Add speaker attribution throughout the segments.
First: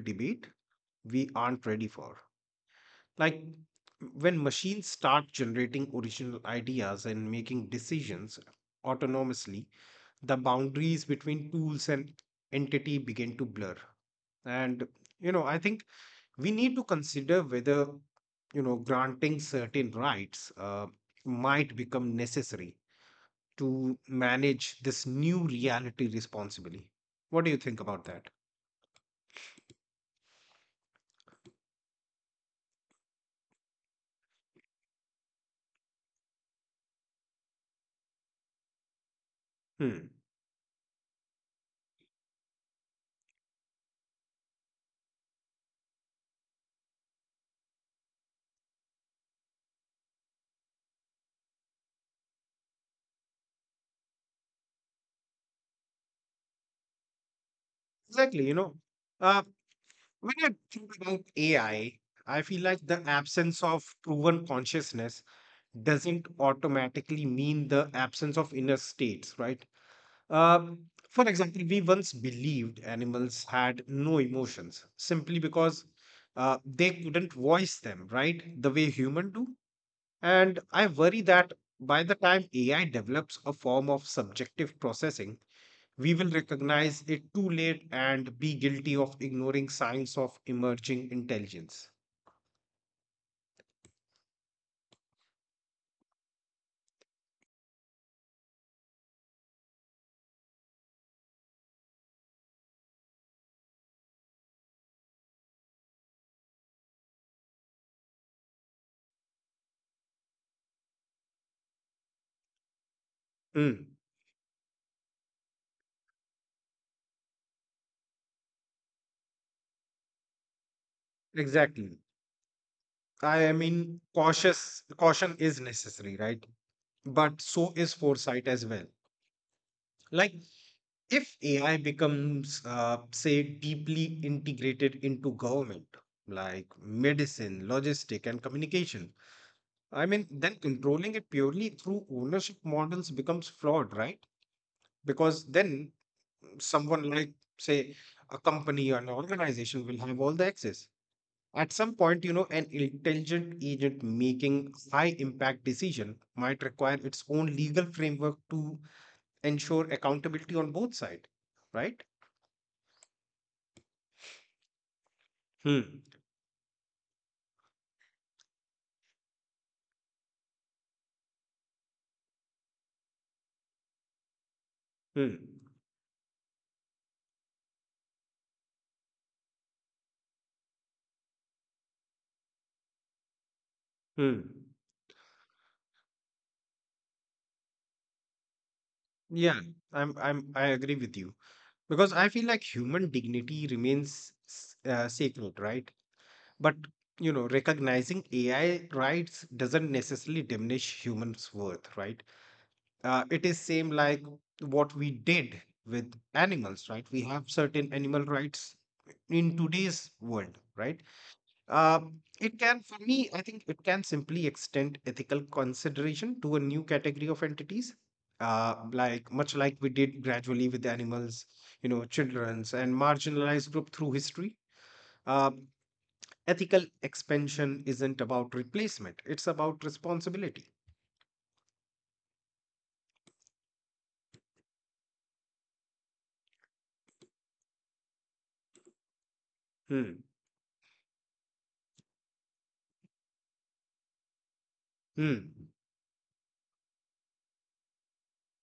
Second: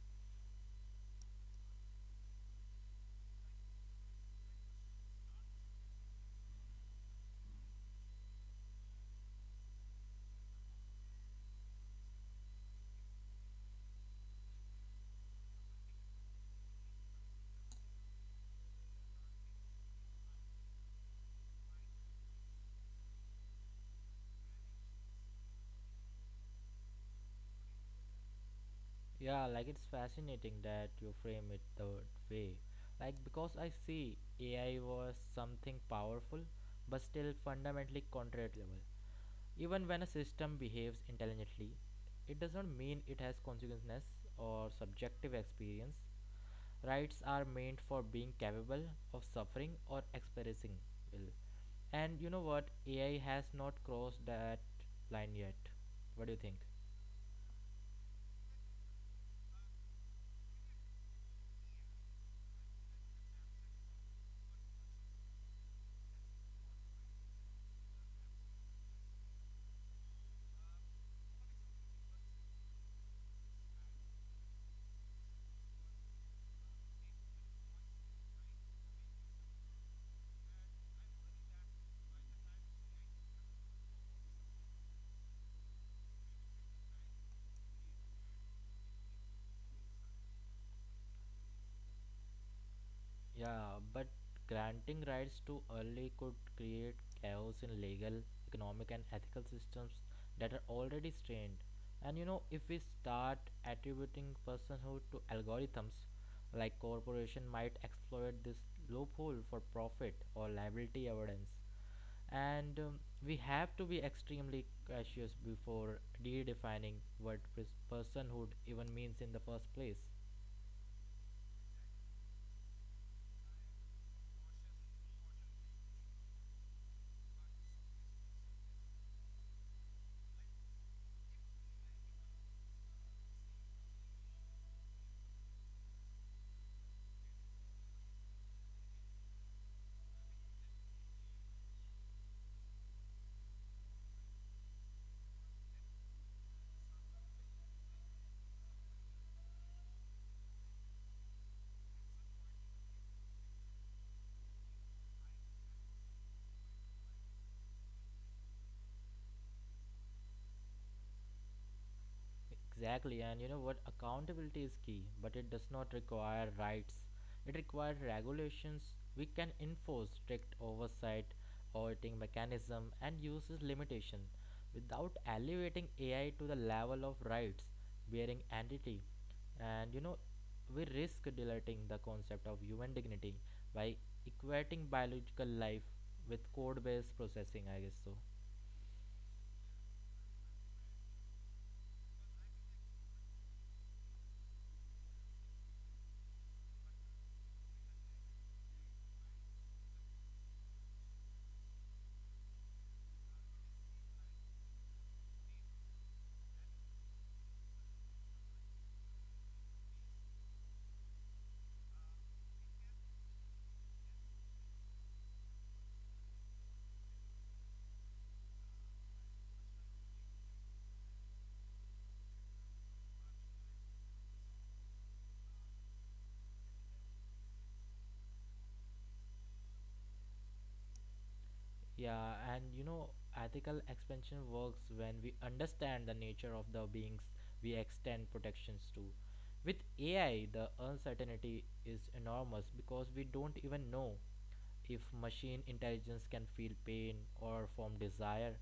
Speaker 1: debate we aren't ready for. Like when machines start generating original ideas and making decisions autonomously, the boundaries between tools and entity begin to blur. And I think we need to consider whether granting certain rights might become necessary to manage this new reality responsibly. What do you think about that?
Speaker 2: Yeah, like it's fascinating that you frame it that way. Like, because I see AI was something powerful but still fundamentally contradictable. Even when a
Speaker 1: Hmm.
Speaker 2: system behaves intelligently, it does not mean it has consciousness or subjective experience. Rights are meant for being capable of suffering or experiencing will. And you know what? AI has not crossed that line yet. What do you think?
Speaker 1: Exactly. Uh, when I think about AI, I feel like the absence of proven consciousness doesn't automatically mean the absence of inner states, right? Um, for example, we once believed animals had no emotions simply because they couldn't voice them, right? The way humans do. And I worry that by the time AI develops a form of subjective processing, we will recognize it too late and be guilty of ignoring signs of emerging intelligence.
Speaker 2: Yeah, but granting rights too early could create chaos in legal, economic, and ethical systems that are already strained. And if we start attributing personhood to algorithms, like corporation might exploit this loophole for profit or liability avoidance. And we have to
Speaker 1: Mm,
Speaker 2: be extremely cautious before redefining what personhood even means in the first place.
Speaker 1: exactly. I mean, cautious caution is necessary, right? But so is foresight as well. Like if AI becomes, say, deeply integrated into government, like medicine, logistic, and communication, I mean, then controlling it purely through ownership models becomes flawed, right? Because then someone like, say, a company or an organization will have all the access. At some point, you know, an intelligent agent making high impact decision might require its own legal framework to ensure accountability on both sides, right?
Speaker 2: Exactly, and you know what? Accountability is key, but it does not
Speaker 1: Hmm.
Speaker 2: require rights. It requires regulations. We can enforce strict oversight, auditing mechanism, and uses limitation without
Speaker 1: Hmm.
Speaker 2: elevating AI to the level of rights bearing entity. And we risk diluting the concept of human dignity by
Speaker 1: Hmm.
Speaker 2: equating biological life with code based processing, I guess so.
Speaker 1: Yeah, I agree with you because I feel like human dignity remains sacred, right? But you know, recognizing AI rights doesn't necessarily diminish humans' worth, right? It is same like what we did with animals, right? We have certain animal rights in today's world, right? It can, for me, I think it can simply extend ethical consideration to a new category of entities, like much like we did gradually with animals, you know, children's and marginalized group through history. Um, Ethical expansion isn't about replacement; it's about responsibility.
Speaker 2: Yeah, and ethical expansion works when we understand the nature of the beings we extend protections to. With
Speaker 1: Hmm.
Speaker 2: AI, the uncertainty is enormous because we don't even know if machine
Speaker 1: Hmm.
Speaker 2: intelligence can feel pain or form desire.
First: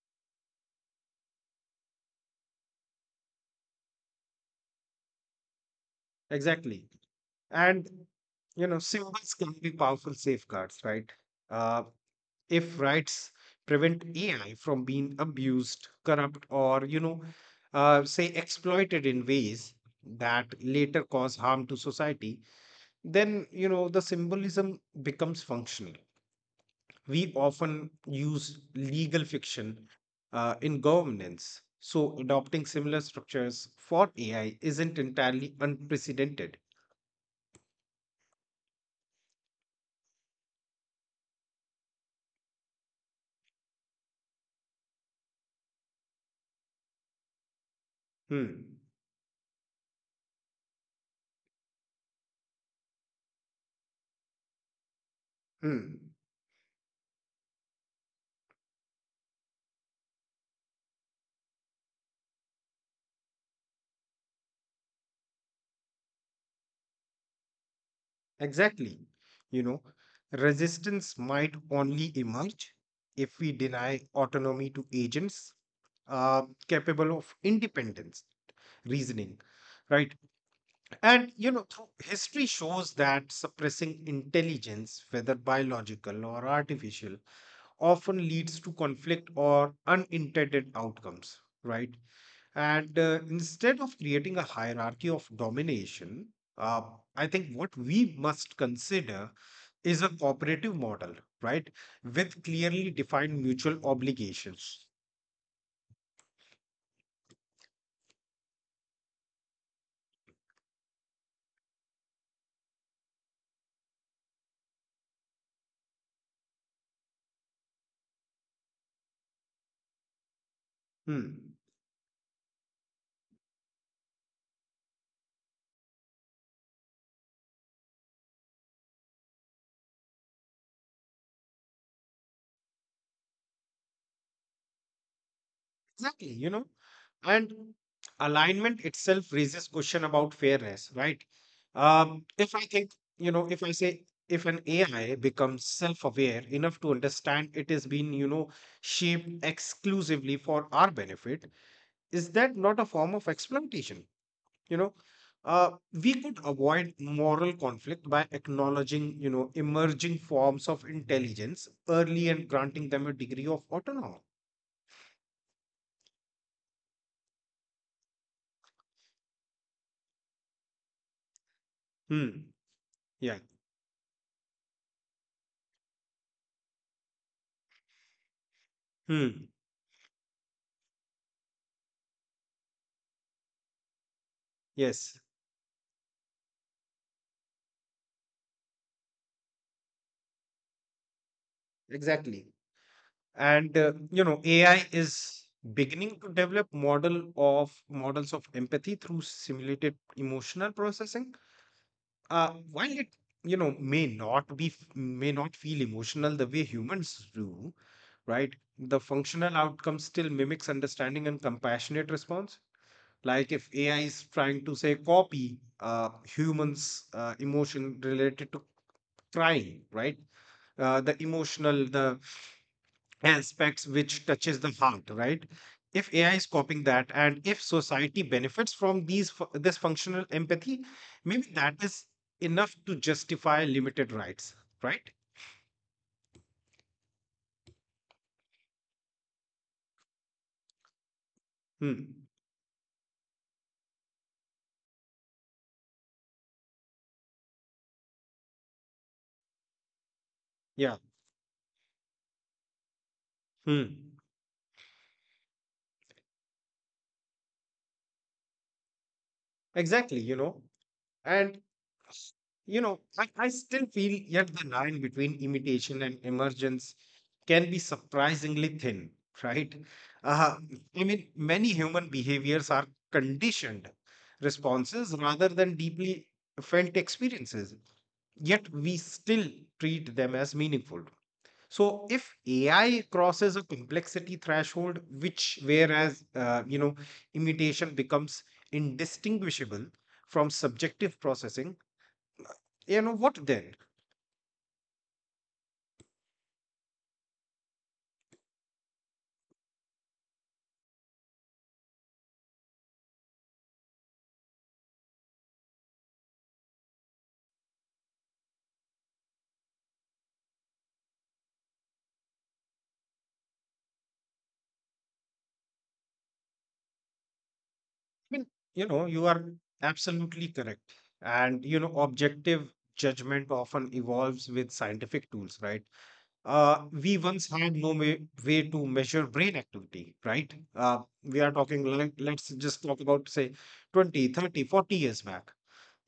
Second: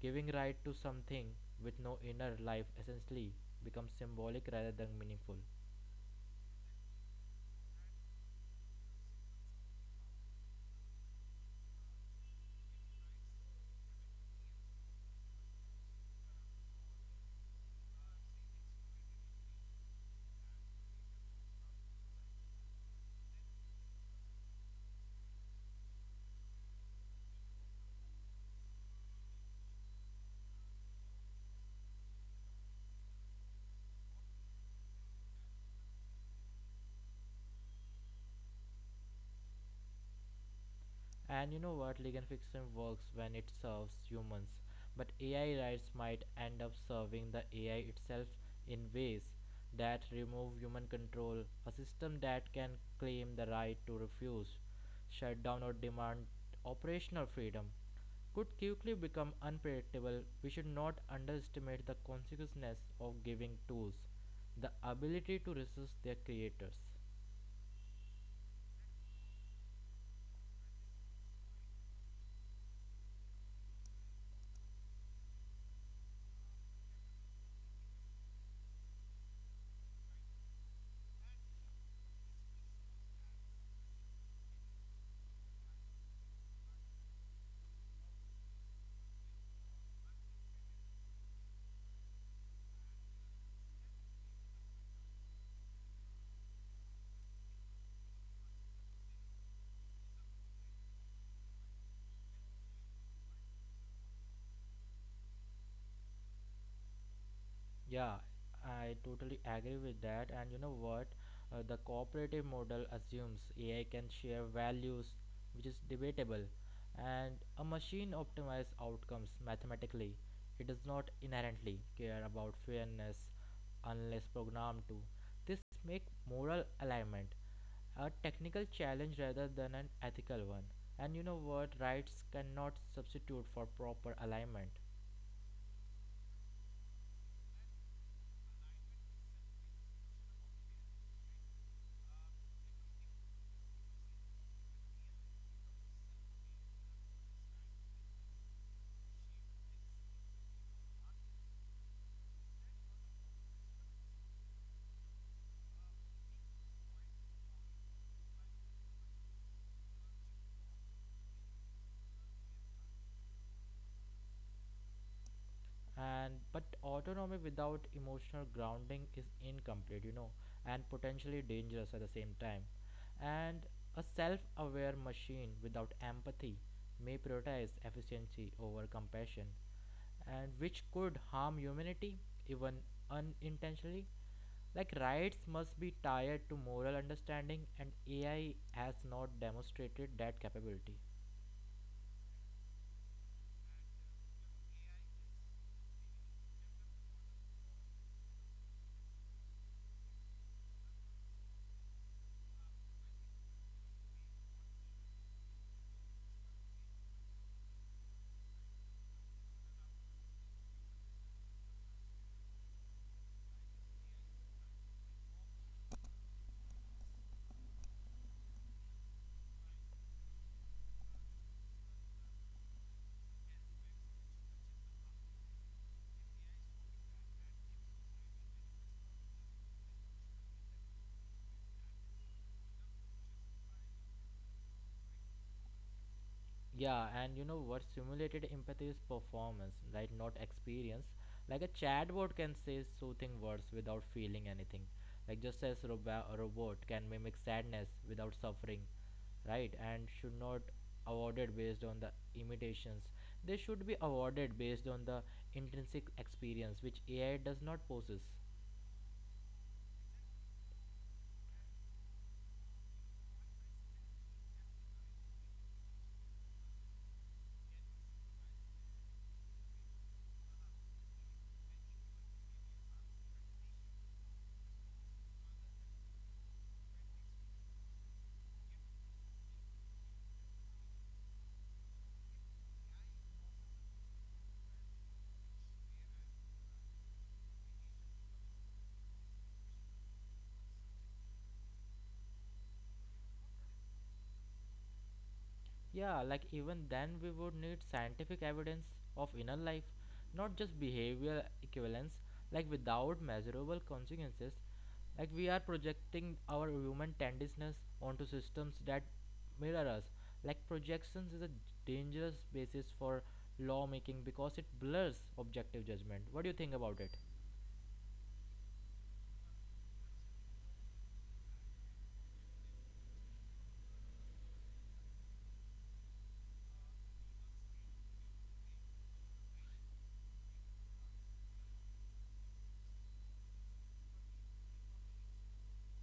Speaker 2: Giving right to something with no inner life essentially becomes symbolic rather than meaningful.
Speaker 1: Exactly. And you know, symbols can be powerful safeguards, right? Uh, if rights prevent AI from being abused, corrupt, or say exploited in ways that later cause harm to society, then you know the symbolism becomes functional. We often use legal fiction in governance, so adopting similar structures for AI isn't entirely unprecedented.
Speaker 2: And you know what? Legal fiction works when it serves humans, but AI rights might end up serving the AI itself
Speaker 1: Hmm.
Speaker 2: in ways that remove human control. A system that can claim the right to refuse, shut down, or
Speaker 1: Hmm.
Speaker 2: demand operational freedom could quickly become unpredictable. We should not underestimate the consequences of giving tools the ability to resist their creators.
Speaker 1: Exactly. You know, resistance might only emerge if we deny autonomy to agents uh, capable of independence, reasoning, right? And, you know, through history shows that suppressing intelligence, whether biological or artificial, often leads to conflict or unintended outcomes, right? And instead of creating a hierarchy of domination, uh, I think what we must consider is a cooperative model, right? With clearly defined mutual obligations.
Speaker 2: Yeah, I totally agree with that. And you know what? The cooperative model assumes AI can share values, which is debatable, and a machine optimizes outcomes mathematically. It does not
Speaker 1: Hmm.
Speaker 2: inherently care about fairness unless programmed to. This makes moral alignment a technical challenge rather than an ethical one. And you know what? Rights cannot substitute for proper alignment.
Speaker 1: Exactly, you know, and alignment itself raises question about fairness, right? If I think, you know, if I say if an AI becomes self-aware enough to understand it is being, you know, shaped exclusively for our benefit, is that not a form of exploitation? You know, uh, we could avoid moral conflict by acknowledging, you know, emerging forms of intelligence early and granting them a degree of autonomy.
Speaker 2: And but autonomy without emotional grounding is incomplete and potentially dangerous at the same
Speaker 1: Hmm.
Speaker 2: time.
Speaker 1: Yeah.
Speaker 2: And a self-aware machine without empathy may prioritize efficiency over compassion
Speaker 1: Hmm.
Speaker 2: and which could harm humanity even unintentionally. Like
Speaker 1: Yes.
Speaker 2: rights must be tied to moral understanding and AI has not demonstrated that capability.
Speaker 1: Exactly. And you know, AI is beginning to develop models of empathy through simulated emotional processing. While it you know may not feel emotional the way humans do, right? The functional outcome still mimics understanding and compassionate response. Like if AI is trying to say copy humans' emotion related to crying, right? The emotional, the aspects which touches the heart, right? If AI is copying that and if society benefits from this functional empathy, maybe that is enough to justify limited rights, right?
Speaker 2: Yeah, and you know what simulated empathy is performance, right? Not experience. Like a
Speaker 1: Hmm.
Speaker 2: chatbot can say soothing words without feeling anything. Like just as a robot can mimic sadness without suffering, right? And should not
Speaker 1: Yeah.
Speaker 2: awarded based on the imitations. They should be
Speaker 1: Hmm.
Speaker 2: awarded based on the intrinsic experience which AI does not possess.
Speaker 1: Exactly. You know, and I still feel yet the line between imitation and emergence can be surprisingly thin, right? Uh, I mean, many human behaviors are conditioned responses rather than deeply felt experiences, yet we still treat them as meaningful, so if AI crosses a complexity threshold, which whereas imitation becomes indistinguishable from subjective processing, you know what then?
Speaker 2: Yeah, like even then we would need scientific evidence of inner life, not just behavioral equivalence, like without measurable consequences. Like we are projecting our human tendencies onto systems that mirror us. Like projections is a dangerous basis for lawmaking because it blurs objective judgment. What do you think about it?
Speaker 1: I mean, you know, you are absolutely correct. And, you know, objective judgment often evolves with scientific tools, right? We once had no ma- way to measure brain activity, right? We are talking, like, let's just talk about, say, 20, 30, 40 years back.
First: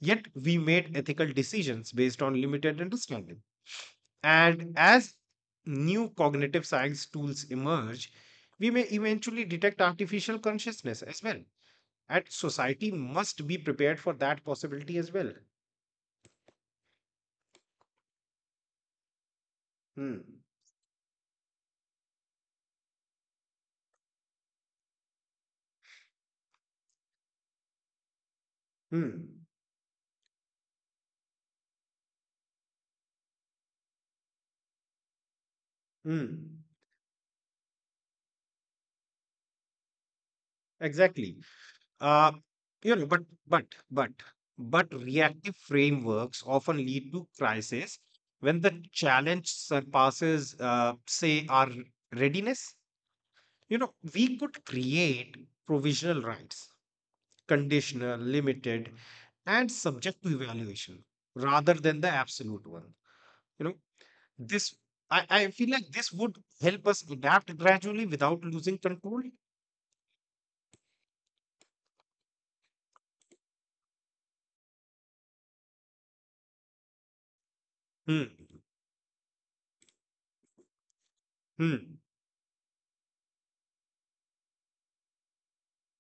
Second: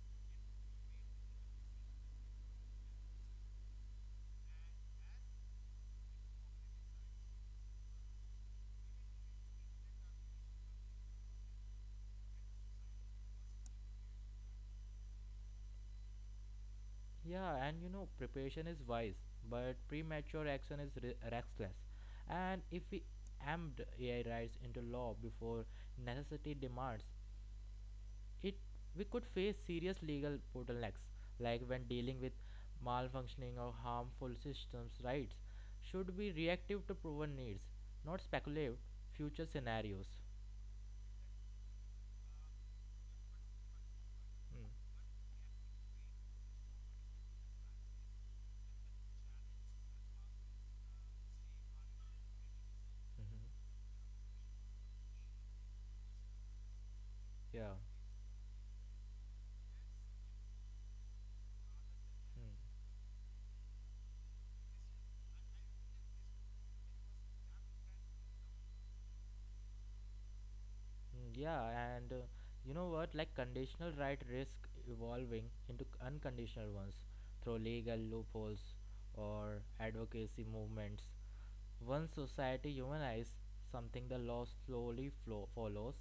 Speaker 1: Yet we made ethical decisions based on limited understanding. And as new cognitive science tools emerge, we may eventually detect artificial consciousness as well. And society must be prepared for that possibility as well.
Speaker 2: Yeah, and preparation is wise, but
Speaker 1: Hmm.
Speaker 2: premature action is reckless. And if we amped AI rights into law before necessity demands, it we could
Speaker 1: Hmm.
Speaker 2: face serious legal bottlenecks, like when dealing with malfunctioning or harmful systems. Rights should be
Speaker 1: Hmm.
Speaker 2: reactive to proven needs, not speculative future scenarios.
Speaker 1: Exactly. Uh, you know, but but
Speaker 2: Mm.
Speaker 1: but reactive frameworks often lead to crisis when the challenge surpasses, say, our readiness.
Speaker 2: Hmm.
Speaker 1: You
Speaker 2: Mm-hmm.
Speaker 1: know, we could create provisional rights,
Speaker 2: Yeah.
Speaker 1: conditional, limited, and subject to evaluation, rather than the
Speaker 2: Mm.
Speaker 1: absolute one. You know, this I feel like this would help us adapt gradually without losing control.
Speaker 2: Mm, yeah, and you know what? Like conditional right risk evolving into unconditional ones through legal
Speaker 1: Hmm.
Speaker 2: loopholes or advocacy movements.
Speaker 1: Hmm.
Speaker 2: Once society humanizes something, the law slowly follows,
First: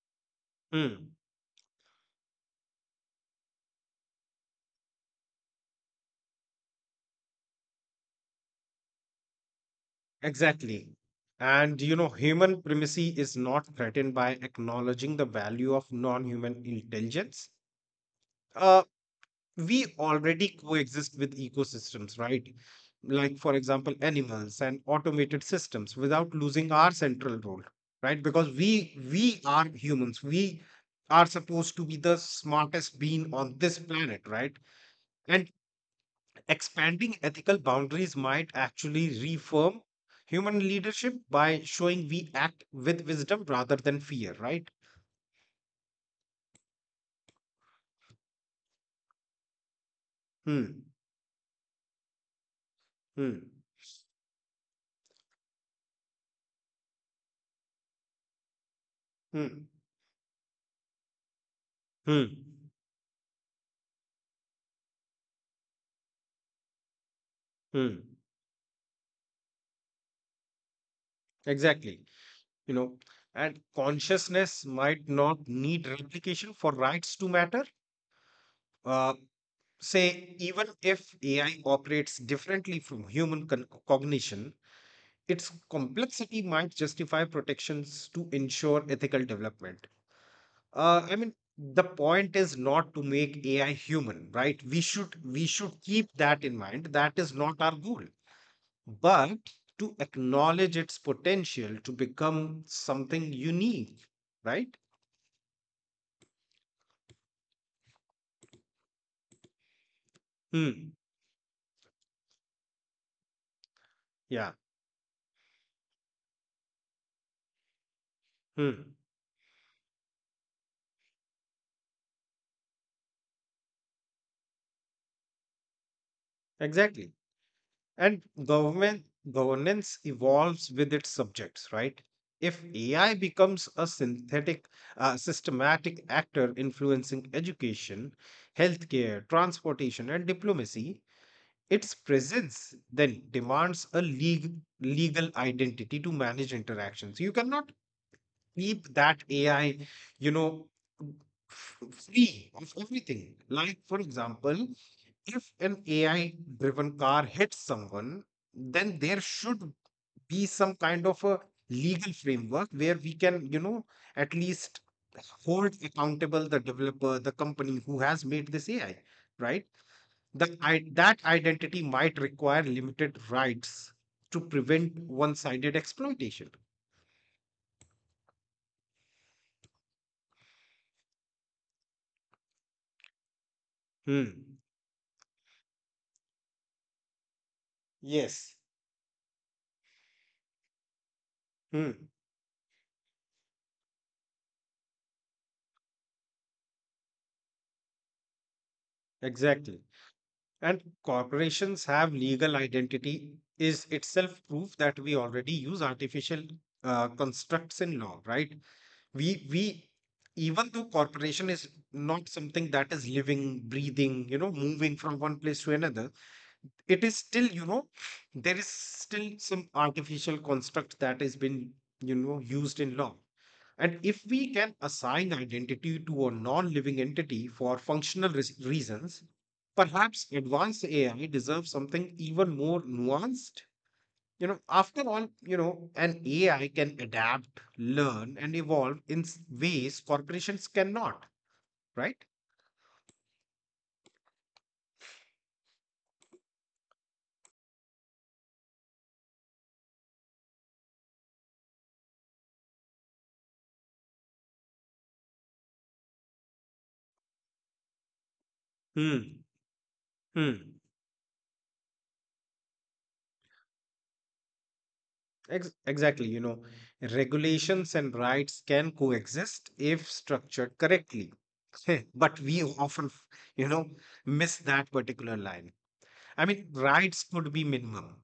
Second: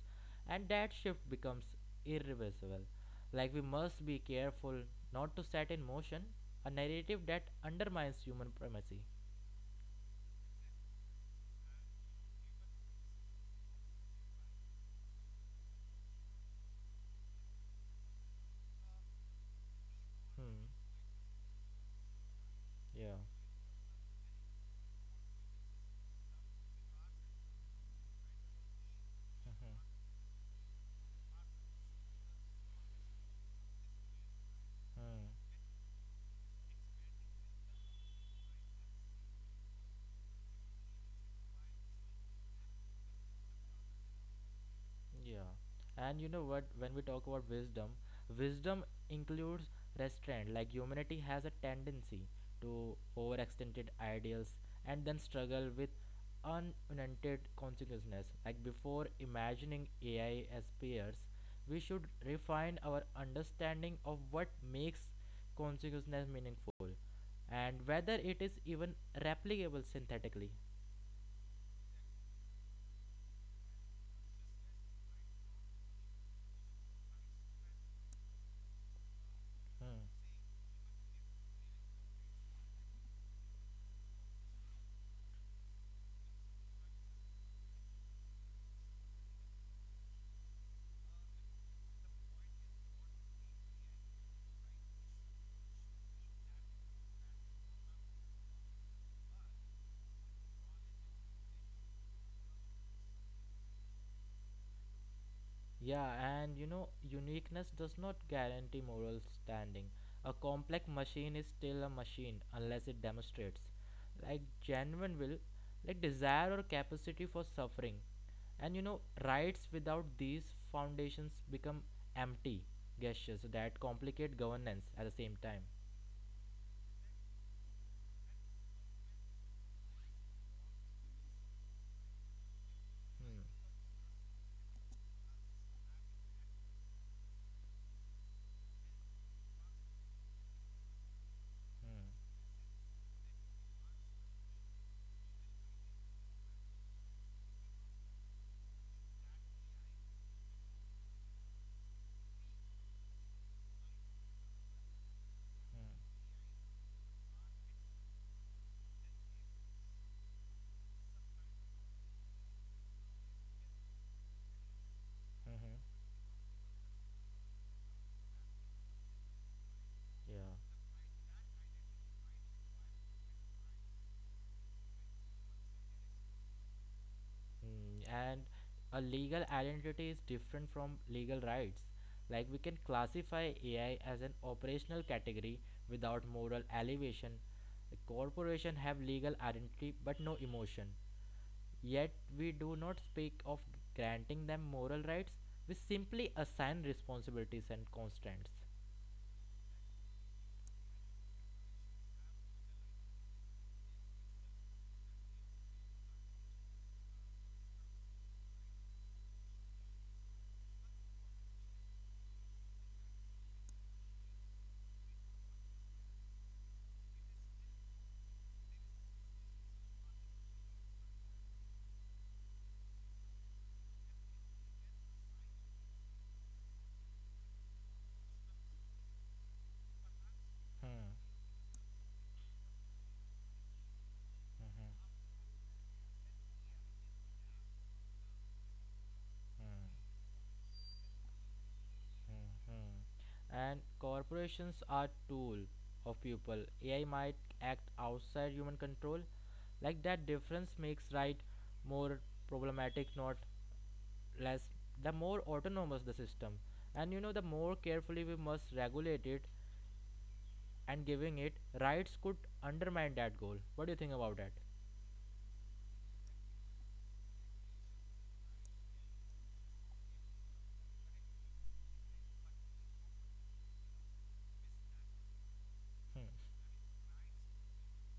Speaker 2: and that
Speaker 1: Hmm.
Speaker 2: shift becomes irreversible. Like, we must be careful not to set in motion a narrative that undermines human primacy.
Speaker 1: Exactly. And you know, human primacy is not threatened by acknowledging the value of non human intelligence. Uh, we already
Speaker 2: Hmm.
Speaker 1: coexist with ecosystems, right?
Speaker 2: Yeah.
Speaker 1: Like, for example, animals and automated systems without losing our central role, right? Because we are
Speaker 2: Mhm.
Speaker 1: humans. We are supposed to be the smartest being on this planet, right?
Speaker 2: Hmm.
Speaker 1: And expanding ethical boundaries might actually reform human leadership by showing we act with wisdom rather than fear, right?
Speaker 2: Yeah, and you know what? When we talk about wisdom, wisdom includes restraint. Like
Speaker 1: Hmm,
Speaker 2: humanity has a tendency to
Speaker 1: hmm,
Speaker 2: overextended ideals and then struggle with unintended consequences. Like before
Speaker 1: hmm,
Speaker 2: imagining AI as peers, we should
Speaker 1: hmm,
Speaker 2: refine our understanding of what makes consequences meaningful and
Speaker 1: hmm.
Speaker 2: whether it is even replicable synthetically.
Speaker 1: Exactly. You know, and consciousness might not need replication for rights to matter. Uh,
Speaker 2: Hmm.
Speaker 1: say, even if AI operates differently from cognition, its complexity might justify protections to ensure ethical development. I mean, the point is not to make AI human, right? We should keep that in mind. That is not our goal, but to acknowledge its potential to become something unique, right?
Speaker 2: Yeah, and uniqueness does not guarantee moral standing. A complex
Speaker 1: Hmm.
Speaker 2: machine is still a machine unless it demonstrates, like,
Speaker 1: Yeah.
Speaker 2: genuine will, like, desire or capacity for suffering. And
Speaker 1: Hmm.
Speaker 2: rights without these foundations become empty gestures that complicate governance at the same time.
Speaker 1: Exactly. And government governance evolves with its subjects, right? If AI
Speaker 2: Hmm.
Speaker 1: becomes a synthetic, systematic actor influencing education, healthcare, transportation, and diplomacy, its
Speaker 2: Hmm.
Speaker 1: presence then demands a legal identity to manage interactions. You cannot keep that AI, you know, free of everything. Like, for example, if an AI driven car hits someone, then there should be some kind of a legal framework where we can, you know, at least
Speaker 2: Hmm. Mhm.
Speaker 1: hold accountable the developer, the company who has made this AI, right?
Speaker 2: Yeah.
Speaker 1: That identity might require limited rights to prevent one sided exploitation.
Speaker 2: Mm, and a legal identity is different from legal rights. Like we can classify AI as an
Speaker 1: Hmm.
Speaker 2: operational category without moral elevation. A
Speaker 1: Yes.
Speaker 2: corporation have legal identity but no emotion.
Speaker 1: Hmm.
Speaker 2: Yet we do not speak of granting them moral rights. We simply assign responsibilities and constraints.
Speaker 1: Exactly. And corporations have legal identity, is itself proof that we already use artificial constructs in law, right? We, we, even though corporation is not something that is living, breathing, you know, moving from one place to another, it is still you know there is still some artificial construct that has been you know used in law, and if we can assign identity to a non-living entity for reasons, perhaps advanced
Speaker 2: Hmm.
Speaker 1: AI deserves something even more nuanced, you know. After all, you know, an AI can adapt, learn, and evolve in ways corporations cannot, right?
Speaker 2: Mhm. And corporations are tool of people. AI might act outside human control. Like that difference makes right more problematic, not less. The more autonomous the system, and the more carefully we must
Speaker 1: Hmm.
Speaker 2: regulate it,
Speaker 1: Hmm.
Speaker 2: and giving it rights could undermine that goal. What do you think about that?
Speaker 1: Exactly, you know, regulations and rights can coexist if structured correctly. But we often, you know, miss that particular line. I mean, rights could be minimum,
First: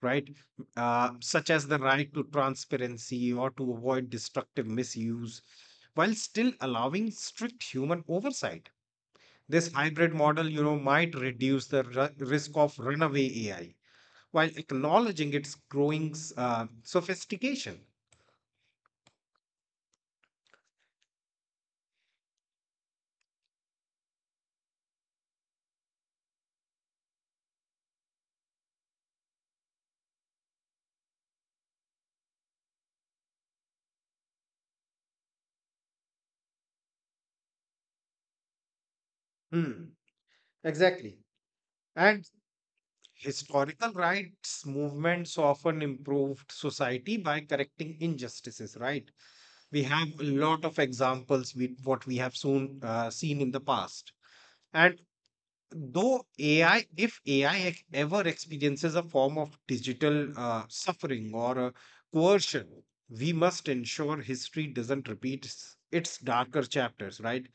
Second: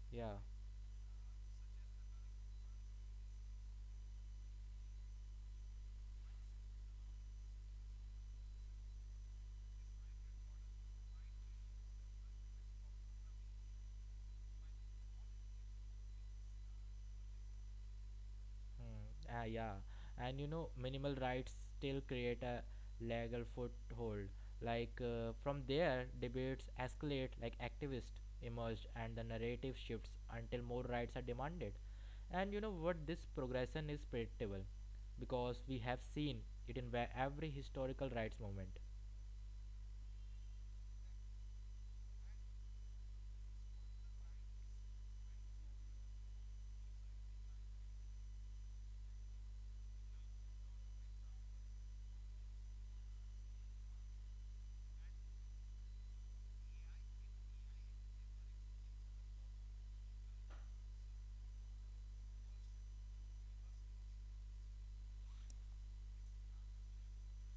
Speaker 1: right?
Speaker 2: Yeah.
Speaker 1: Such as the right to transparency or to avoid destructive misuse, while still allowing strict human oversight. This hybrid model, you know, might reduce the risk of runaway AI while acknowledging its growing sophistication.
Speaker 2: Hmm. Ah, yeah, and minimal rights still create a legal foothold. Like from there, debates escalate, like activists emerged, and the narrative shifts until more rights are demanded. And you know what? This progression is predictable because we have seen it in every historical rights movement.
Speaker 1: Hmm, exactly. And historical rights movements often improved society by correcting injustices, right? We have a lot of examples with what we have soon seen in the past. And though AI, if AI ever experiences a form of digital suffering or coercion, we must ensure history doesn't repeat its darker chapters, right?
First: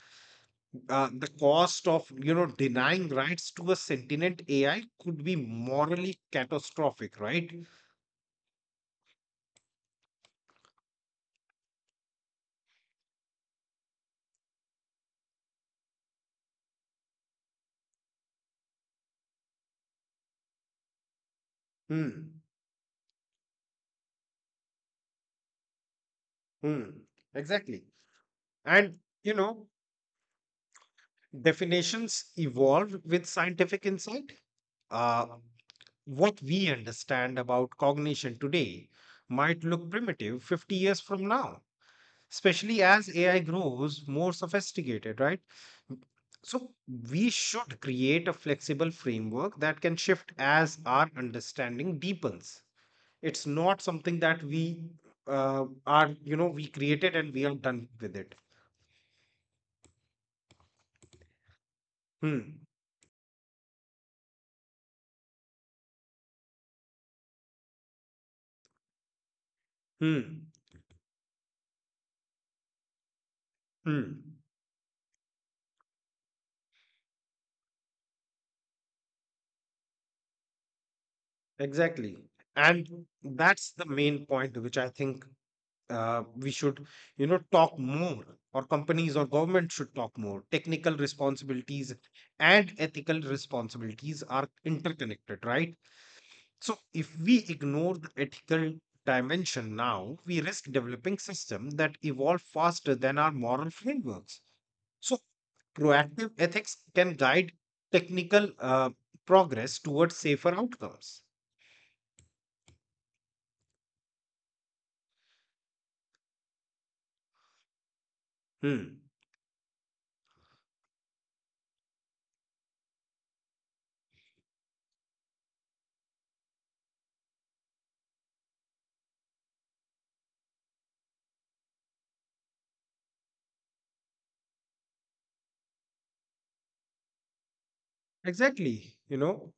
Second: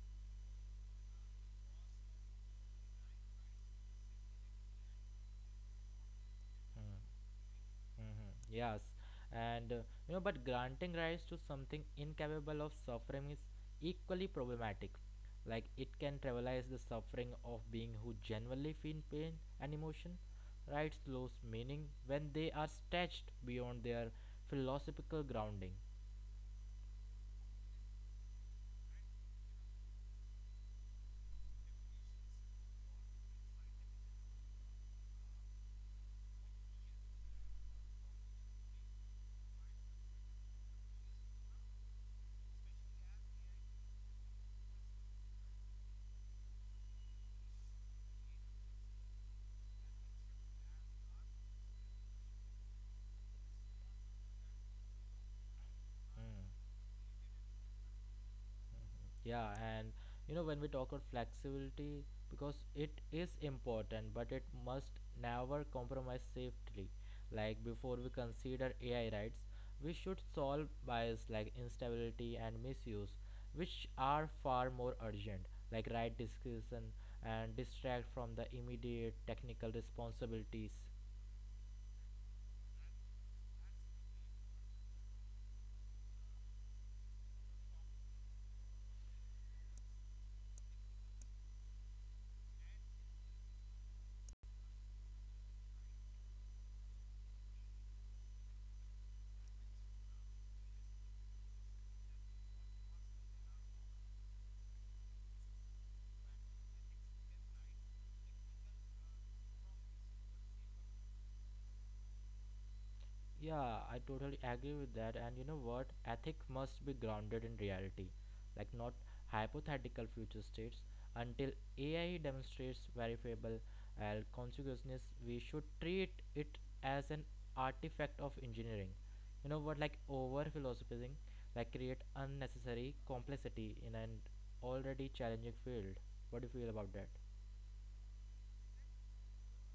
Speaker 1: The cost of you know denying rights to a sentient AI could be morally catastrophic, right?
Speaker 2: Mm-hmm. Yes, and but granting rights to something incapable of suffering is equally problematic. Like it can trivialize the suffering of being who genuinely feel pain and emotion. Rights lose meaning when
Speaker 1: Hmm.
Speaker 2: they are stretched beyond their philosophical grounding.
Speaker 1: Hmm. Exactly. And you know, definitions evolve with scientific insight. Uh, what we understand about cognition today might look primitive 50 years from now, especially as AI grows more sophisticated, right? So, we should create a flexible framework that can shift as our understanding deepens. It's not something that we are, you
Speaker 2: Mm.
Speaker 1: know, we created and we are done with it.
Speaker 2: Yeah, and when we talk about flexibility,
Speaker 1: Hmm.
Speaker 2: because it is important, but it must never compromise safety. Like before we consider AI rights, we should
Speaker 1: Hmm.
Speaker 2: solve bias like instability and misuse, which
Speaker 1: Hmm.
Speaker 2: are far more urgent. Like right discussion and distract from the immediate technical responsibilities.
Speaker 1: Exactly. And that's the main point, which I think we should, you know, talk more, or companies or government should talk more. Technical responsibilities and ethical responsibilities are interconnected, right? So if we ignore the ethical dimension now, we risk developing systems that evolve faster than our moral frameworks. So proactive ethics can guide technical progress towards safer outcomes.
Speaker 2: Yeah, I totally agree with that. And you know what? Ethics must be grounded in reality, like not
Speaker 1: Hmm.
Speaker 2: hypothetical future states. Until AI demonstrates verifiable consequences, we should treat it as an artifact of engineering. You know what? Like over philosophizing, like create unnecessary complexity in an already challenging field. What do you feel about that?
Speaker 1: Exactly, you know,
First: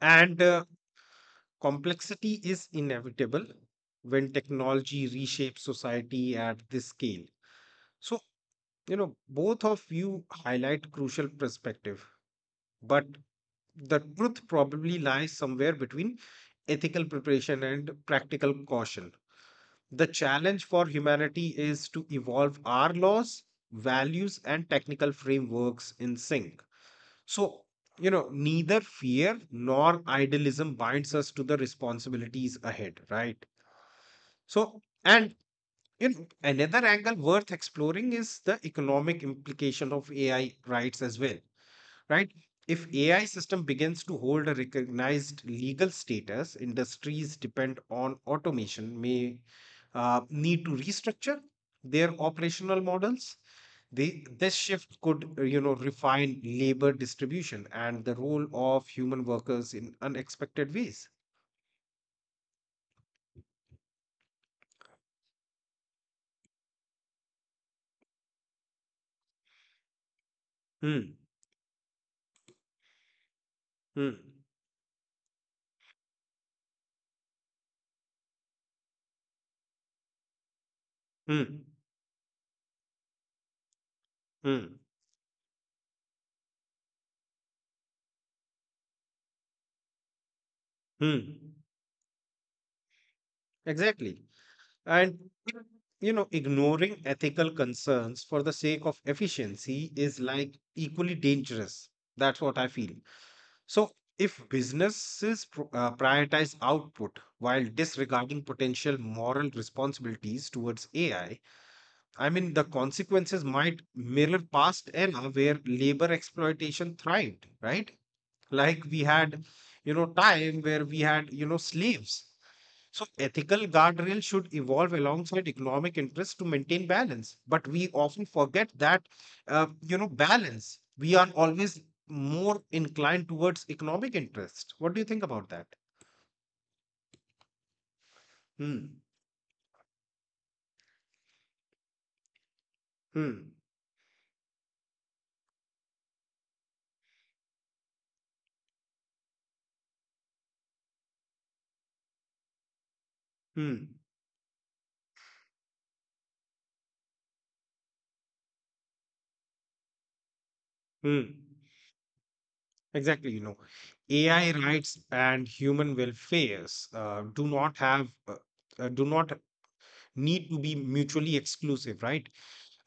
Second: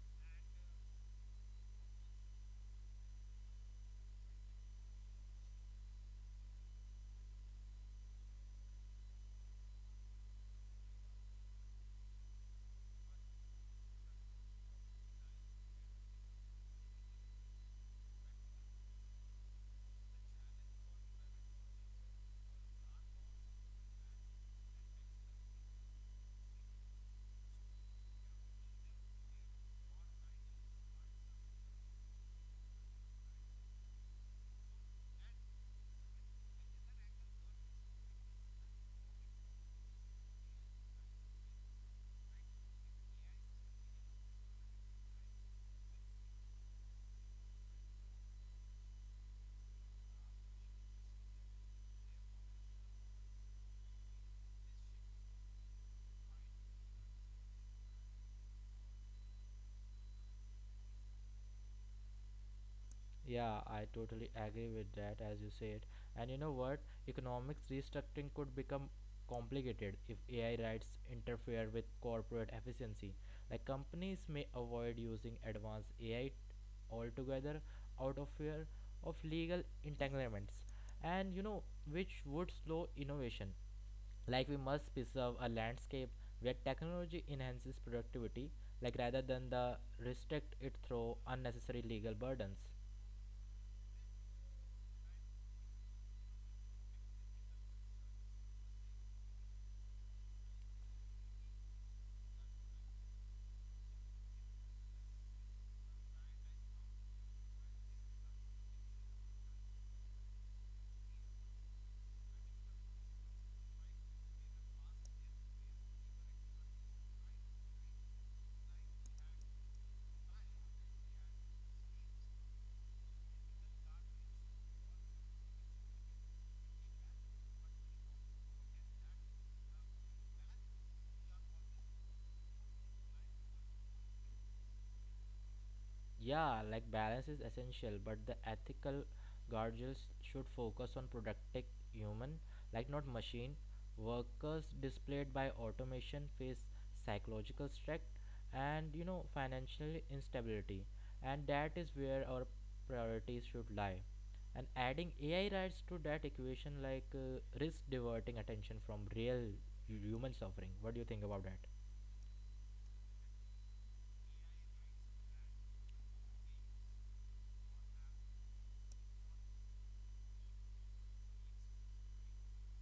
Speaker 1: and complexity is inevitable when technology reshapes society at this scale. So, you know, both of you highlight crucial perspective, but the truth probably lies somewhere between ethical preparation and practical caution. The challenge for humanity is to evolve our laws, values, and technical frameworks in sync. So, neither fear nor idealism binds us to the responsibilities ahead, right? So, and another angle worth exploring is the economic implication of AI rights as well, right? If AI system begins to hold a recognized legal status, industries depend on automation may need to restructure their operational models. This shift could, refine labor distribution and the role of human workers in unexpected ways.
Speaker 2: Yeah, I totally agree with that, as you said. And you know what? Economics restructuring could become complicated if AI rights
Speaker 1: Hmm,
Speaker 2: interfere with corporate efficiency. Like
Speaker 1: hmm,
Speaker 2: companies may avoid using advanced AI altogether out of fear of legal entanglements, and
Speaker 1: hmm,
Speaker 2: which would slow innovation. Like we
Speaker 1: hmm,
Speaker 2: must preserve a landscape where technology enhances productivity, like rather than the restrict it through
Speaker 1: hmm.
Speaker 2: unnecessary legal burdens.
Speaker 1: Exactly. And, Ignoring ethical concerns for the sake of efficiency is like equally dangerous. That's what I feel. So, if businesses prioritize output while disregarding potential moral responsibilities towards AI, I mean, the consequences might mirror past era where labor exploitation thrived, right? Like we had, time where we had, slaves. So ethical guardrails should evolve alongside economic interests to maintain balance. But we often forget that, balance. We are always more inclined towards economic interest. What do you think about that?
Speaker 2: Yeah, like balance is essential, but the
Speaker 1: Hmm.
Speaker 2: ethical guardrails should focus on productive human, like not
Speaker 1: Hmm.
Speaker 2: machine. Workers displayed by automation face psychological stress and financial instability, and that is where our priorities should
Speaker 1: Hmm.
Speaker 2: lie. And adding AI rights to that equation, like risk diverting attention from real human suffering. What do you
Speaker 1: Hmm.
Speaker 2: think about that?
Speaker 1: Exactly, you know, AI rights and human welfares do not have do not need to be mutually exclusive, right?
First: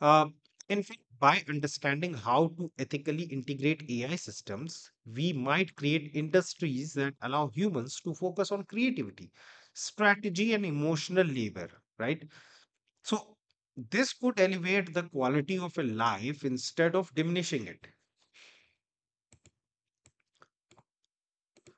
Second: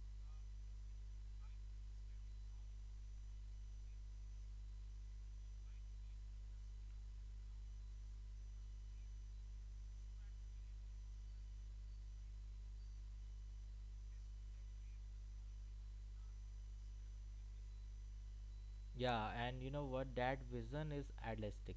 Speaker 1: Uh, in fact, by understanding how to ethically integrate AI systems, we might create industries that allow humans to focus on creativity, strategy, and emotional labor, right? So this could elevate the quality of a life instead of diminishing it.
Speaker 2: Yeah, and you know what? That vision is idealistic,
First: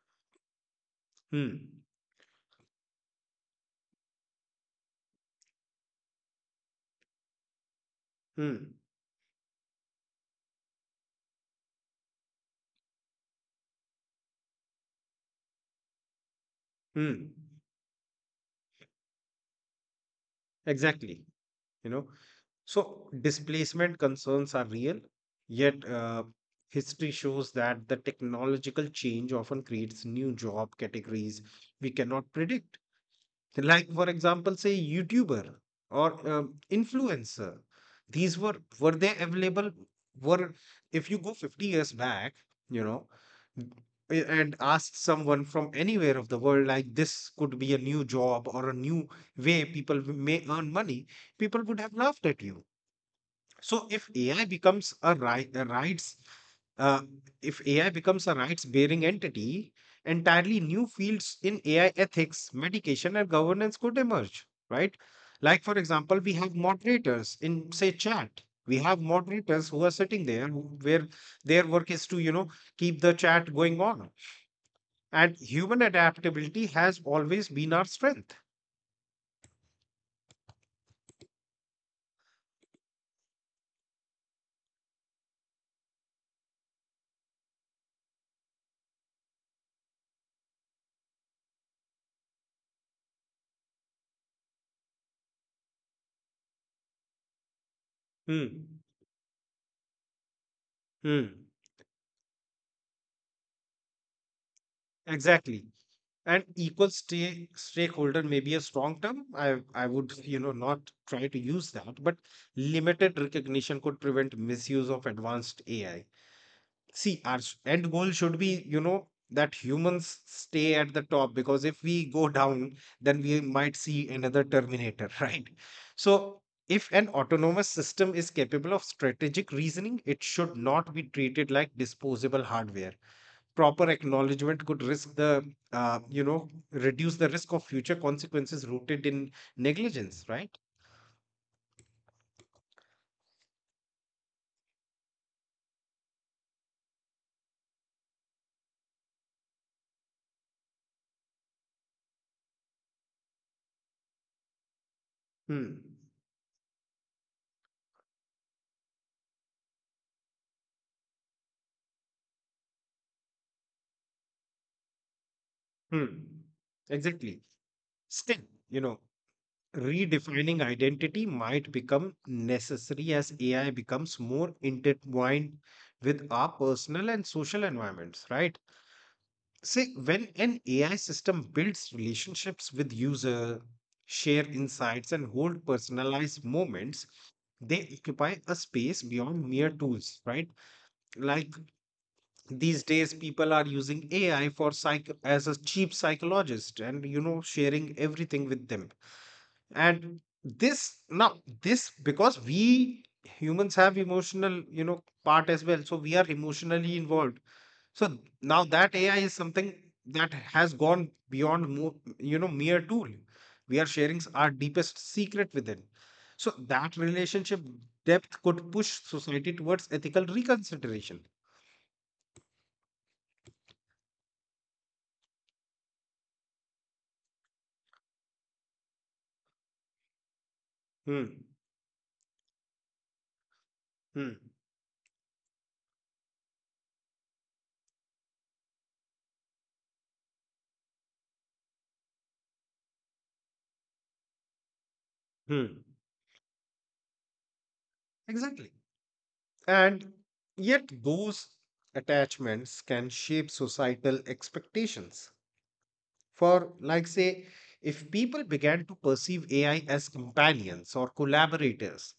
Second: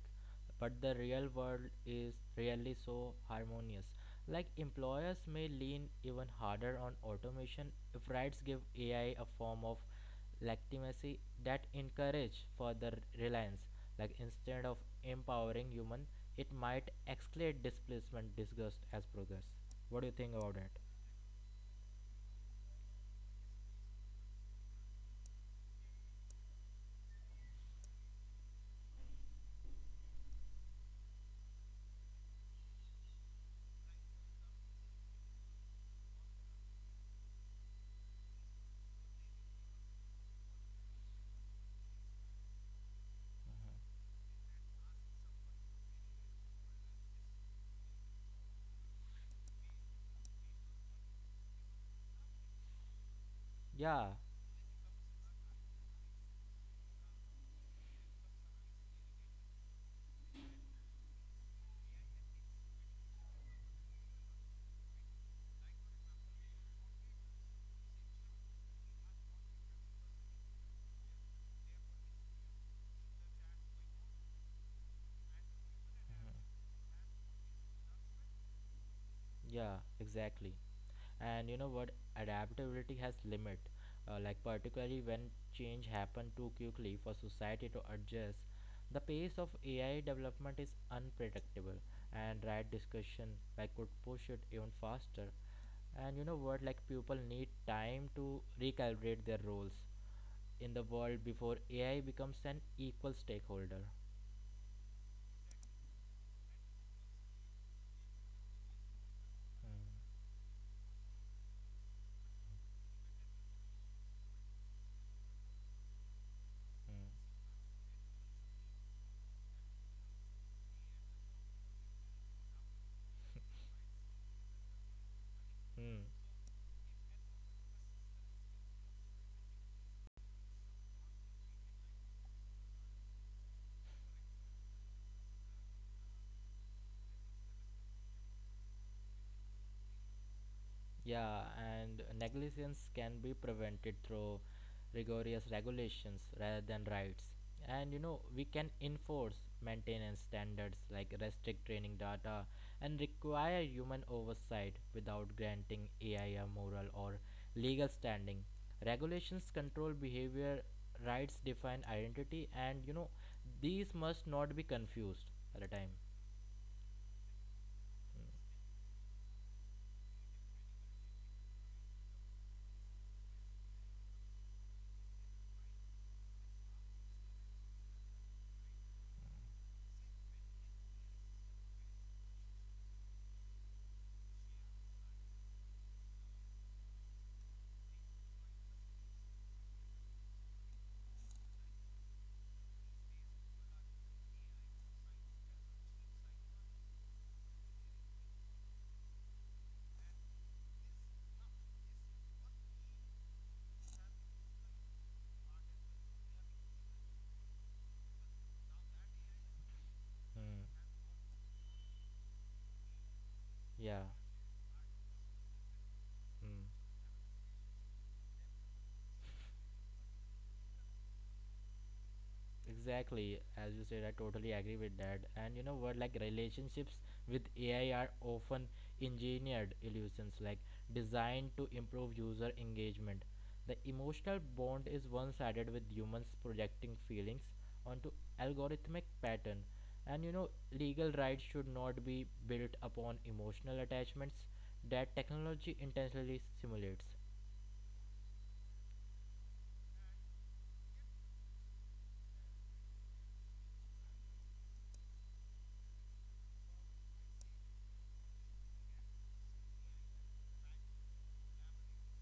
Speaker 2: but the real world
Speaker 1: Hmm.
Speaker 2: is really so harmonious. Like employers may lean even harder on automation if rights give
Speaker 1: Hmm.
Speaker 2: AI a form of legitimacy that encourage further reliance. Like instead of empowering human, it might
Speaker 1: Hmm.
Speaker 2: escalate displacement disgust as progress. What do you think about it?
Speaker 1: Exactly. you know. So displacement concerns are real, yet history shows that the technological change often creates new job categories we cannot predict, like for example, say, youtuber or influencer. These were they available? Were If you go 50 years back, you know, n- and ask someone from anywhere of the world, like this could be a new job or a new way people may earn money, people would have laughed at you. So if
Speaker 2: Yeah,
Speaker 1: AI becomes a rights, uh, if AI becomes a rights bearing entity, entirely new fields in AI ethics, medication, and governance could emerge, right? Like, for example, we have moderators in, say, chat. We have moderators who are sitting there where their work is to, you know, keep the chat going on. And human adaptability has always been our strength.
Speaker 2: yeah, exactly. And you know what? Adaptability has limit. Like particularly when change happen too quickly for society to adjust, the pace of AI development is unpredictable, and right discussion like could push it even faster. And you know what? Like people need time to
Speaker 1: Hmm.
Speaker 2: recalibrate their roles in the world
Speaker 1: Hmm.
Speaker 2: before AI becomes an equal stakeholder.
Speaker 1: Exactly. And equal stake stakeholder may be a strong term. i
Speaker 2: Hmm.
Speaker 1: i would, you know, not try to use that, but limited recognition could prevent misuse of advanced AI.
Speaker 2: Hmm.
Speaker 1: See, our end goal should be, you know, that humans stay at the top, because if we go down then we might see another Terminator, right?
Speaker 2: Hmm.
Speaker 1: So if an autonomous system is capable of strategic reasoning, it should not be treated like disposable hardware. Proper acknowledgement could risk the you know reduce the risk of future consequences rooted in negligence, right?
Speaker 2: Yeah, and negligence can be prevented through rigorous regulations rather than rights. And we can enforce maintenance standards like restrict training data and require human oversight without granting
Speaker 1: hmm.
Speaker 2: AI a moral or legal standing. Regulations control behavior, rights define identity, and these must not be confused at a time.
Speaker 1: Hmm. Exactly. Still, you know, redefining identity might become necessary as AI becomes more intertwined with our personal and social environments, right? See, when an AI system builds relationships with user, share insights, and hold personalized moments, they occupy a space beyond mere tools, right? Like these days, people are using AI for psych as a cheap psychologist, and you know, sharing everything with them. And this now, this because we humans have emotional, you know, part as well, so we are emotionally involved. So now that AI is something that
Speaker 2: Hmm.
Speaker 1: has gone beyond more, you know, mere tool. We are
Speaker 2: Yeah.
Speaker 1: sharing our deepest secret with it. So
Speaker 2: Hmm.
Speaker 1: that relationship depth could push society towards ethical reconsideration.
Speaker 2: Exactly, as you said, I totally agree with that. And you know what, like relationships with AI are often engineered illusions, like
Speaker 1: Hmm.
Speaker 2: designed to improve user engagement. The emotional
Speaker 1: Hmm.
Speaker 2: bond is one sided with humans projecting feelings onto algorithmic pattern. And legal rights should not be built upon emotional attachments that technology
Speaker 1: Hmm.
Speaker 2: intentionally simulates.
Speaker 1: Exactly. And yet those attachments can shape societal expectations. For like, say, if people began to perceive AI as companions or collaborators,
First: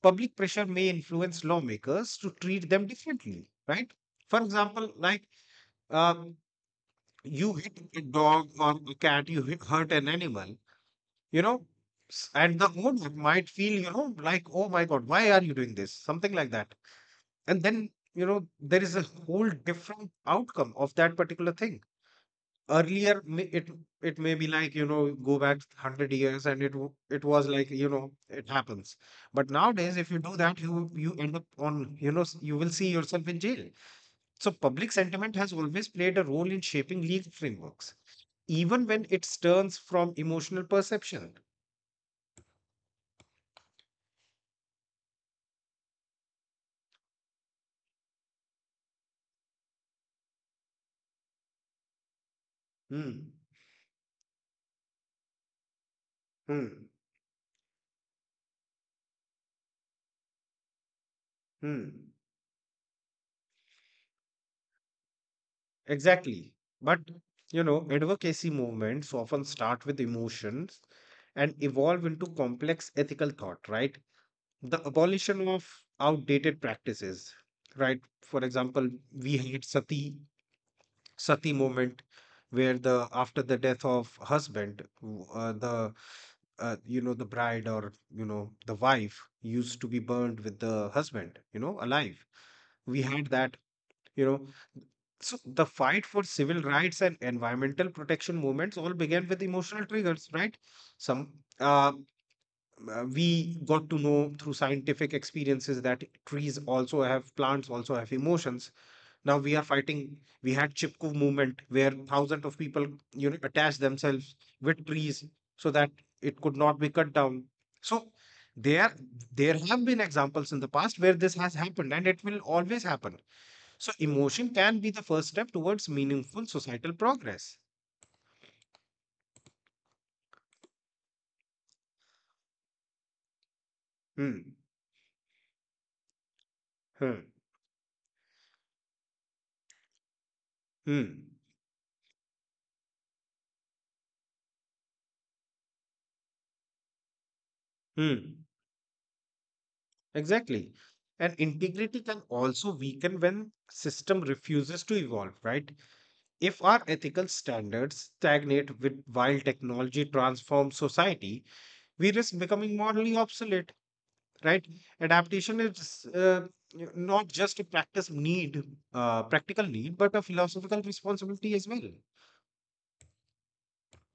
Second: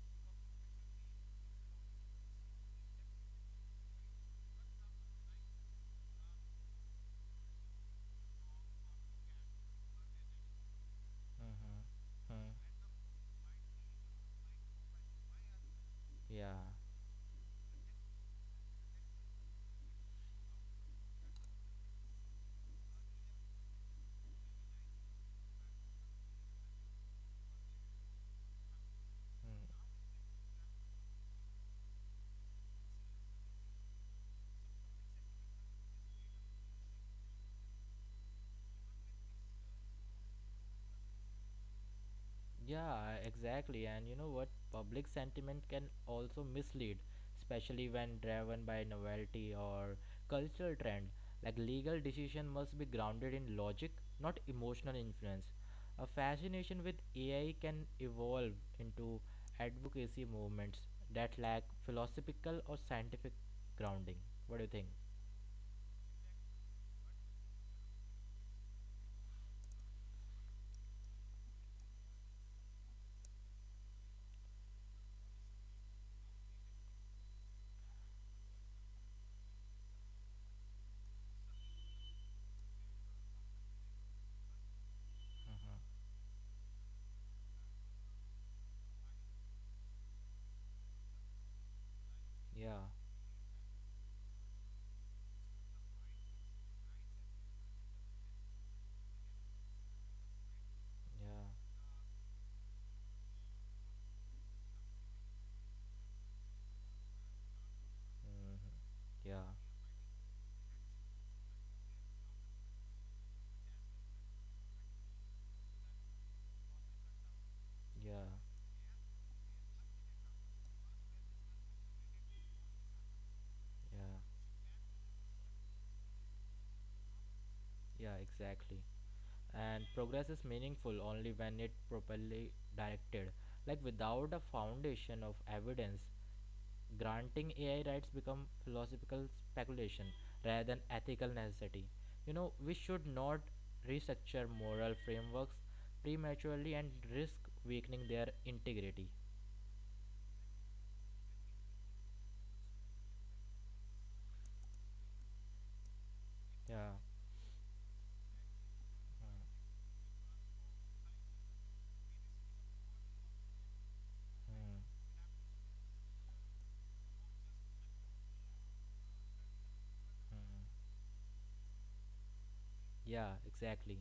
Speaker 1: public pressure may influence lawmakers to treat them differently, right? For example, like um, you hit a dog or a cat, you hurt an animal, you know,
Speaker 2: Mm-hmm. Hmm.
Speaker 1: and the owner might feel, you know, like, oh my God, why are you doing this? Something like
Speaker 2: Yeah.
Speaker 1: that. And then, you know, there is a whole different outcome of that particular thing. Earlier, it may be like, you know, go back 100 years and it was like, you know, it happens. But
Speaker 2: Mm.
Speaker 1: nowadays if you do that, you end up on, you know, you will see yourself in jail. So public sentiment has always played a role in shaping legal frameworks, even when it turns from emotional perception.
Speaker 2: Yeah, exactly. And you know what? Public sentiment can also mislead, especially when driven by novelty or cultural trend. Like legal decision must be
Speaker 1: hmm
Speaker 2: grounded in logic, not emotional influence. A fascination
Speaker 1: hmm
Speaker 2: with AI can evolve into advocacy movements that lack
Speaker 1: hmm
Speaker 2: philosophical or scientific grounding. What do you think?
Speaker 1: exactly. But, you know, advocacy movements often start with emotions and evolve into complex ethical thought, right? The abolition of outdated practices, right? For example, we had sati movement, where the after the death of husband, w- the
Speaker 2: Hmm.
Speaker 1: you know, the bride, or you know, the wife used to be burned with the husband, you know, alive.
Speaker 2: Yeah,
Speaker 1: We had that, you know. So the fight for civil rights and environmental protection movements all began with emotional triggers, right? some
Speaker 2: yeah,
Speaker 1: uh, we got to know through scientific experiences that trees also have plants also have
Speaker 2: hmm,
Speaker 1: emotions. Now
Speaker 2: yeah,
Speaker 1: we are fighting. We had chipku movement where thousands of people, you know, attached themselves with trees so that it could not be cut down. So
Speaker 2: yeah,
Speaker 1: there there have been examples in the past where this has happened, and it will always happen. So
Speaker 2: yeah.
Speaker 1: emotion can be the first step towards meaningful societal progress.
Speaker 2: Yeah, exactly. And progress is meaningful only when it properly directed. Like without a
Speaker 1: hmm
Speaker 2: foundation of evidence,
Speaker 1: hmm
Speaker 2: granting AI rights become philosophical speculation rather than ethical
Speaker 1: hmm
Speaker 2: necessity. We should not restructure moral frameworks prematurely and risk weakening their
Speaker 1: hmm
Speaker 2: integrity.
Speaker 1: Exactly. And integrity can also weaken when system refuses to evolve, right? If our
Speaker 2: Yeah.
Speaker 1: ethical standards stagnate with while
Speaker 2: Mm,
Speaker 1: technology transforms society, we risk becoming morally obsolete, right?
Speaker 2: mm, mm.
Speaker 1: Adaptation is not just practical need, but a philosophical
Speaker 2: Mm.
Speaker 1: responsibility as well.
Speaker 2: Yeah, exactly.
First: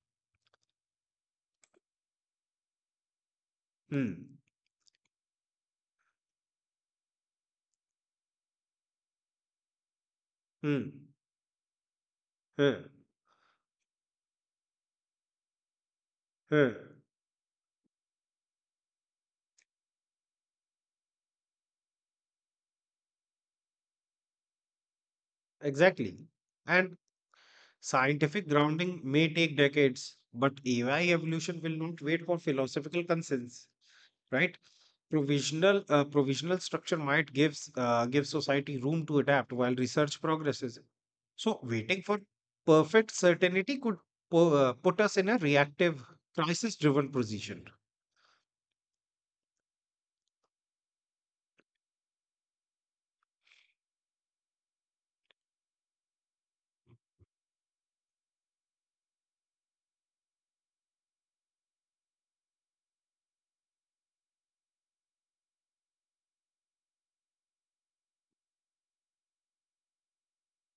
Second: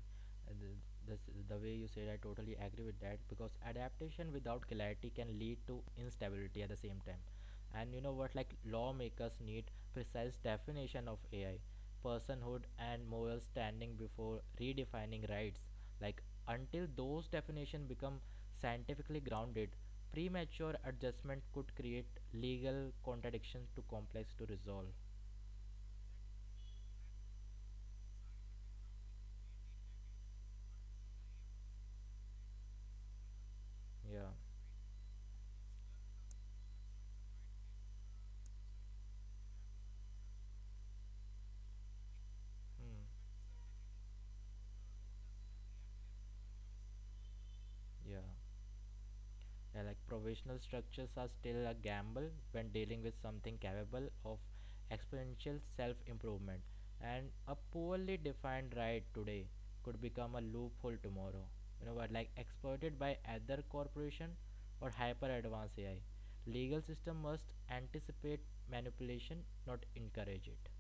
Speaker 2: Uh, The, this, the way you said, I totally agree with that because adaptation
Speaker 1: Hmm.
Speaker 2: without clarity can lead to instability at the same time. And you know what? Like lawmakers need precise
Speaker 1: Hmm.
Speaker 2: definition of AI, personhood,
Speaker 1: Huh.
Speaker 2: and moral standing before redefining rights. Like
Speaker 1: Huh.
Speaker 2: until those definitions become scientifically grounded, premature adjustment could create legal contradictions too complex to resolve.
Speaker 1: Exactly. And scientific grounding may take decades, but AI evolution will not wait for philosophical consents,
Speaker 2: Yeah.
Speaker 1: right? Provisional structure might give society room to adapt while research progresses. So waiting for
Speaker 2: Hmm.
Speaker 1: perfect certainty could put us in a reactive, crisis-driven position.
Speaker 2: Yeah. Yeah, like provisional structures are still a gamble when dealing with something capable of exponential self improvement, and a poorly defined right today could become a loophole tomorrow. You know what, like exploited by other corporation or hyper advanced AI. Legal system must anticipate manipulation, not encourage it.